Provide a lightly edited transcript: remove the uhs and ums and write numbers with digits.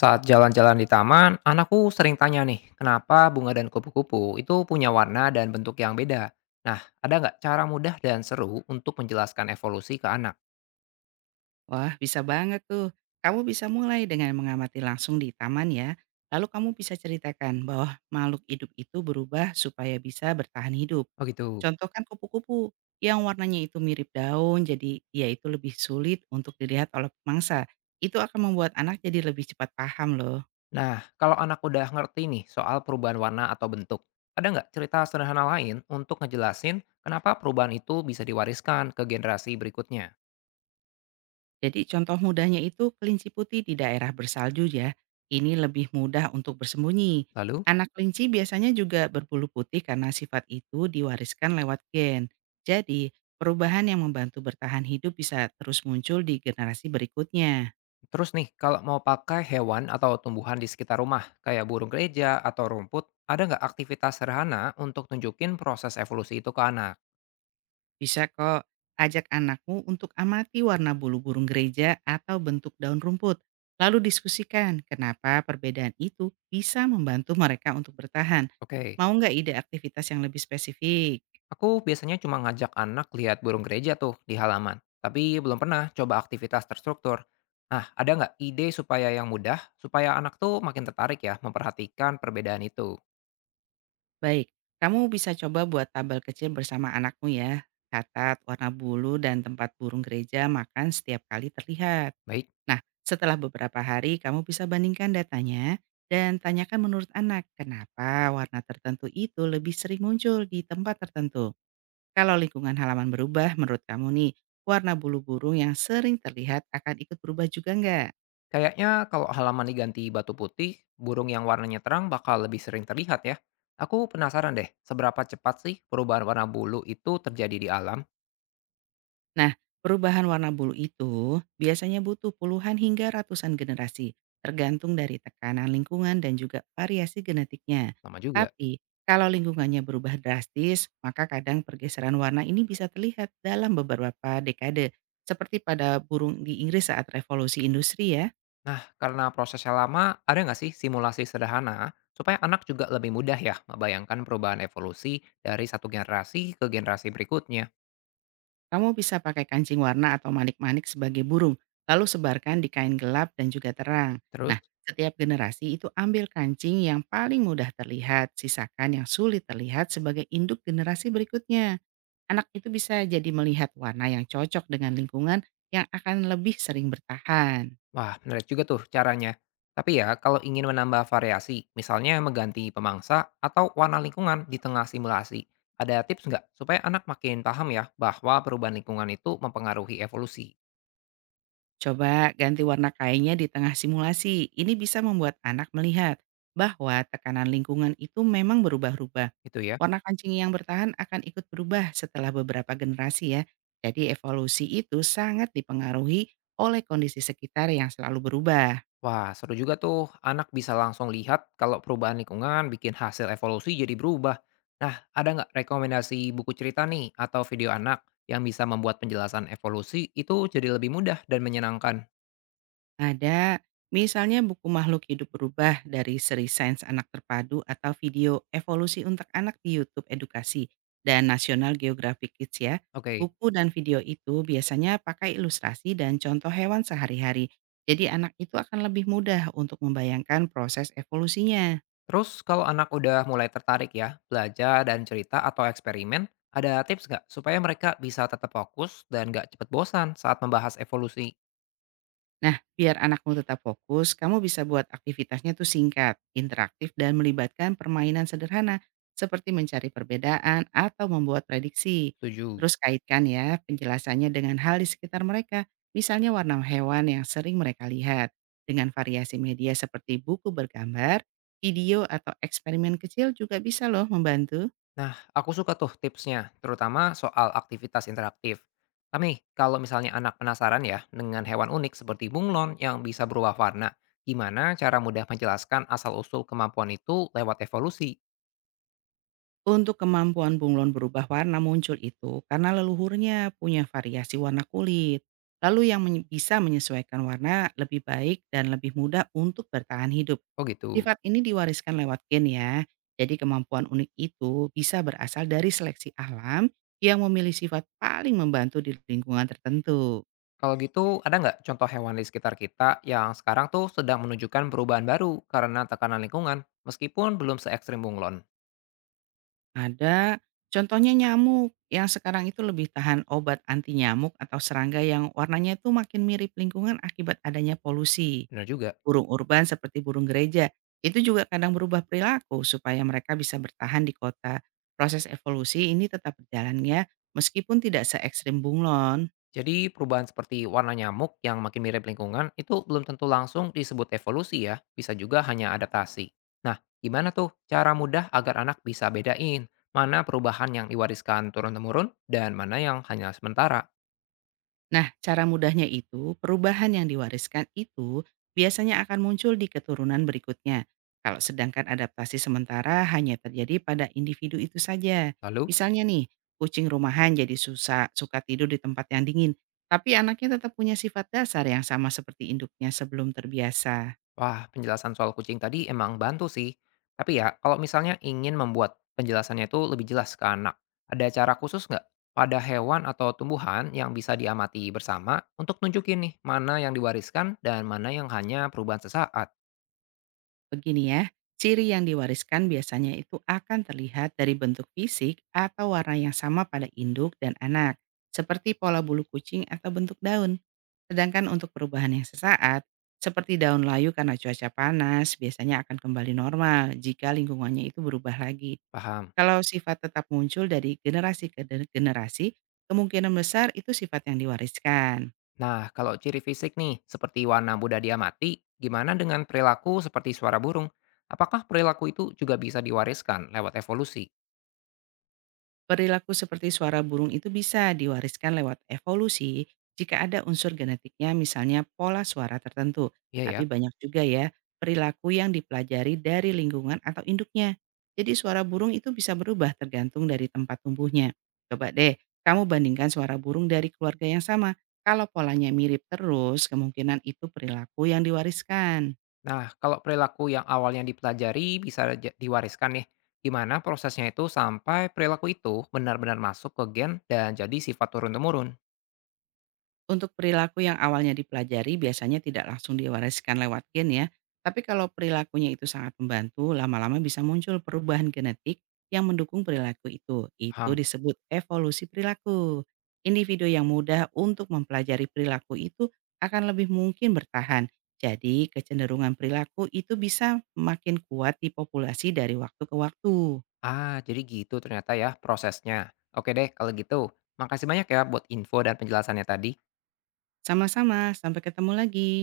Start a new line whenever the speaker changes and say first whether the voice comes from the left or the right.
left: Saat jalan-jalan di taman, anakku sering tanya nih, kenapa bunga dan kupu-kupu itu punya warna dan bentuk yang beda? Nah, ada nggak cara mudah dan seru untuk menjelaskan evolusi ke anak?
right: Wah, bisa banget tuh. Kamu bisa mulai dengan mengamati langsung di taman ya. Lalu kamu bisa ceritakan bahwa makhluk hidup itu berubah supaya bisa bertahan hidup.
left: Oh gitu.
right: Contohkan kupu-kupu yang warnanya itu mirip daun, jadi dia itu lebih sulit untuk dilihat oleh pemangsa. Itu akan membuat anak jadi lebih cepat paham loh.
left: Nah, kalau anak udah ngerti nih soal perubahan warna atau bentuk, ada nggak cerita sederhana lain untuk ngejelasin kenapa perubahan itu bisa diwariskan ke generasi berikutnya?
right: Jadi contoh mudahnya itu kelinci putih di daerah bersalju ya. Ini lebih mudah untuk bersembunyi.
left: Lalu?
right: Anak kelinci biasanya juga berbulu putih karena sifat itu diwariskan lewat gen. Jadi, perubahan yang membantu bertahan hidup bisa terus muncul di generasi berikutnya.
left: Terus nih, kalau mau pakai hewan atau tumbuhan di sekitar rumah, kayak burung gereja atau rumput, ada nggak aktivitas sederhana untuk tunjukin proses evolusi itu ke anak?
right: Bisa kok ajak anakmu untuk amati warna bulu burung gereja atau bentuk daun rumput. Lalu diskusikan kenapa perbedaan itu bisa membantu mereka untuk bertahan.
left: Oke,
right: Mau nggak ide aktivitas yang lebih spesifik?
left: aku biasanya cuma ngajak anak lihat burung gereja tuh di halaman, tapi belum pernah coba aktivitas terstruktur. Nah, ada nggak ide supaya yang mudah, supaya anak tuh makin tertarik ya memperhatikan perbedaan itu?
right: Baik, kamu bisa coba buat tabel kecil bersama anakmu ya. Catat warna bulu dan tempat burung gereja makan setiap kali terlihat.
left: Baik.
right: Nah, setelah beberapa hari kamu bisa bandingkan datanya dan tanyakan menurut anak kenapa warna tertentu itu lebih sering muncul di tempat tertentu. Kalau lingkungan halaman berubah menurut kamu nih, warna bulu burung yang sering terlihat akan ikut berubah juga nggak?
left: Kayaknya kalau halaman diganti batu putih, burung yang warnanya terang bakal lebih sering terlihat ya. Aku penasaran deh, seberapa cepat sih perubahan warna bulu itu terjadi di alam?
right: Nah, perubahan warna bulu itu biasanya butuh puluhan hingga ratusan generasi, tergantung dari tekanan lingkungan dan juga variasi genetiknya.
left: Lama juga.
right: Tapi, kalau lingkungannya berubah drastis, maka kadang pergeseran warna ini bisa terlihat dalam beberapa dekade, seperti pada burung di Inggris saat revolusi industri ya.
left: Nah, karena prosesnya lama, ada nggak sih simulasi sederhana supaya anak juga lebih mudah ya membayangkan perubahan evolusi dari satu generasi ke generasi berikutnya?
right: Kamu bisa pakai kancing warna atau manik-manik sebagai burung, lalu sebarkan di kain gelap dan juga terang.
left: Terus?
right: Nah, setiap generasi itu ambil kancing yang paling mudah terlihat, sisakan yang sulit terlihat sebagai induk generasi berikutnya. Anak itu bisa jadi melihat warna yang cocok dengan lingkungan yang akan lebih sering bertahan.
left: Wah, menarik juga tuh caranya. Tapi ya, kalau ingin menambah variasi, misalnya mengganti pemangsa atau warna lingkungan di tengah simulasi, ada tips nggak supaya anak makin paham ya bahwa perubahan lingkungan itu mempengaruhi evolusi?
right: Coba ganti warna kainnya di tengah simulasi. Ini bisa membuat anak melihat bahwa tekanan lingkungan itu memang berubah-ubah.
left: Gitu ya.
right: Warna kancing yang bertahan akan ikut berubah setelah beberapa generasi ya. Jadi evolusi itu sangat dipengaruhi oleh kondisi sekitar yang selalu berubah.
left: Wah, seru juga tuh. Anak bisa langsung lihat kalau perubahan lingkungan bikin hasil evolusi jadi berubah. Nah, ada nggak rekomendasi buku cerita nih atau video anak yang bisa membuat penjelasan evolusi itu jadi lebih mudah dan menyenangkan?
right: Ada, misalnya buku Makhluk Hidup Berubah dari seri Sains Anak Terpadu atau video Evolusi untuk Anak di YouTube Edukasi dan National Geographic Kids ya.
left: Oke.
right: Buku dan video itu biasanya pakai ilustrasi dan contoh hewan sehari-hari. Jadi anak itu akan lebih mudah untuk membayangkan proses evolusinya.
left: Terus kalau anak udah mulai tertarik ya, belajar dan cerita atau eksperimen, ada tips nggak supaya mereka bisa tetap fokus dan nggak cepet bosan saat membahas evolusi?
right: Nah, biar anakmu tetap fokus, kamu bisa buat aktivitasnya tuh singkat, interaktif, dan melibatkan permainan sederhana seperti mencari perbedaan atau membuat prediksi.
left: Setuju.
right: Terus kaitkan ya penjelasannya dengan hal di sekitar mereka, misalnya warna hewan yang sering mereka lihat. Dengan variasi media seperti buku bergambar, video, atau eksperimen kecil juga bisa loh membantu.
left: Nah, aku suka tuh tipsnya, terutama soal aktivitas interaktif. Tapi kalau misalnya anak penasaran ya dengan hewan unik seperti bunglon yang bisa berubah warna, gimana cara mudah menjelaskan asal-usul kemampuan itu lewat evolusi?
right: Untuk kemampuan bunglon berubah warna muncul itu karena leluhurnya punya variasi warna kulit, lalu yang bisa menyesuaikan warna lebih baik dan lebih mudah untuk bertahan hidup.
left: Oh gitu.
right: Sifat ini diwariskan lewat gen ya, jadi kemampuan unik itu bisa berasal dari seleksi alam yang memilih sifat paling membantu di lingkungan tertentu.
left: Kalau gitu, ada nggak contoh hewan di sekitar kita yang sekarang tuh sedang menunjukkan perubahan baru karena tekanan lingkungan, meskipun belum se ekstrim bunglon?
right: Ada contohnya nyamuk yang sekarang itu lebih tahan obat anti nyamuk atau serangga yang warnanya itu makin mirip lingkungan akibat adanya polusi.
left: Benar juga.
right: Burung urban seperti burung gereja, itu juga kadang berubah perilaku supaya mereka bisa bertahan di kota. Proses evolusi ini tetap berjalan ya, meskipun tidak se ekstrim bunglon.
left: Jadi perubahan seperti warna nyamuk yang makin mirip lingkungan itu belum tentu langsung disebut evolusi ya, bisa juga hanya adaptasi. Nah, gimana tuh cara mudah agar anak bisa bedain mana perubahan yang diwariskan turun-temurun dan mana yang hanya sementara?
right: Nah, cara mudahnya itu, perubahan yang diwariskan itu biasanya akan muncul di keturunan berikutnya. Kalau sedangkan adaptasi sementara hanya terjadi pada individu itu saja.
left: Lalu?
right: Misalnya nih, kucing rumahan jadi susah suka tidur di tempat yang dingin, tapi anaknya tetap punya sifat dasar yang sama seperti induknya sebelum terbiasa.
left: Wah, penjelasan soal kucing tadi emang bantu sih. Tapi ya, kalau misalnya ingin membuat penjelasannya itu lebih jelas ke anak, ada cara khusus nggak pada hewan atau tumbuhan yang bisa diamati bersama untuk nunjukin nih mana yang diwariskan dan mana yang hanya perubahan sesaat?
right: Begini ya, ciri yang diwariskan biasanya itu akan terlihat dari bentuk fisik atau warna yang sama pada induk dan anak, seperti pola bulu kucing atau bentuk daun. Sedangkan untuk perubahan yang sesaat, seperti daun layu karena cuaca panas, biasanya akan kembali normal jika lingkungannya itu berubah lagi.
left: Paham.
right: Kalau sifat tetap muncul dari generasi generasi, kemungkinan besar itu sifat yang diwariskan.
left: Nah, kalau ciri fisik nih, seperti warna mudah diamati, gimana dengan perilaku seperti suara burung? Apakah perilaku itu juga bisa diwariskan lewat evolusi?
right: Perilaku seperti suara burung itu bisa diwariskan lewat evolusi jika ada unsur genetiknya misalnya pola suara tertentu.
left: Iya
right: Tapi
left: ya.
right: banyak juga ya perilaku yang dipelajari dari lingkungan atau induknya. Jadi suara burung itu bisa berubah tergantung dari tempat tumbuhnya. Coba deh, kamu bandingkan suara burung dari keluarga yang sama. Kalau polanya mirip terus, kemungkinan itu perilaku yang diwariskan.
left: Nah, kalau perilaku yang awalnya dipelajari bisa diwariskan nih, gimana prosesnya itu sampai perilaku itu benar-benar masuk ke gen dan jadi sifat turun-temurun?
right: Untuk perilaku yang awalnya dipelajari biasanya tidak langsung diwariskan lewat gen ya, tapi kalau perilakunya itu sangat membantu, lama-lama bisa muncul perubahan genetik yang mendukung perilaku itu. Itu
left: Paham?
right: disebut evolusi perilaku. Individu yang mudah untuk mempelajari perilaku itu akan lebih mungkin bertahan. Jadi kecenderungan perilaku itu bisa makin kuat di populasi dari waktu ke waktu.
left: Ah, jadi gitu ternyata ya prosesnya. Oke deh, kalau gitu. Makasih banyak ya buat info dan penjelasannya tadi.
right: Sama-sama, sampai ketemu lagi.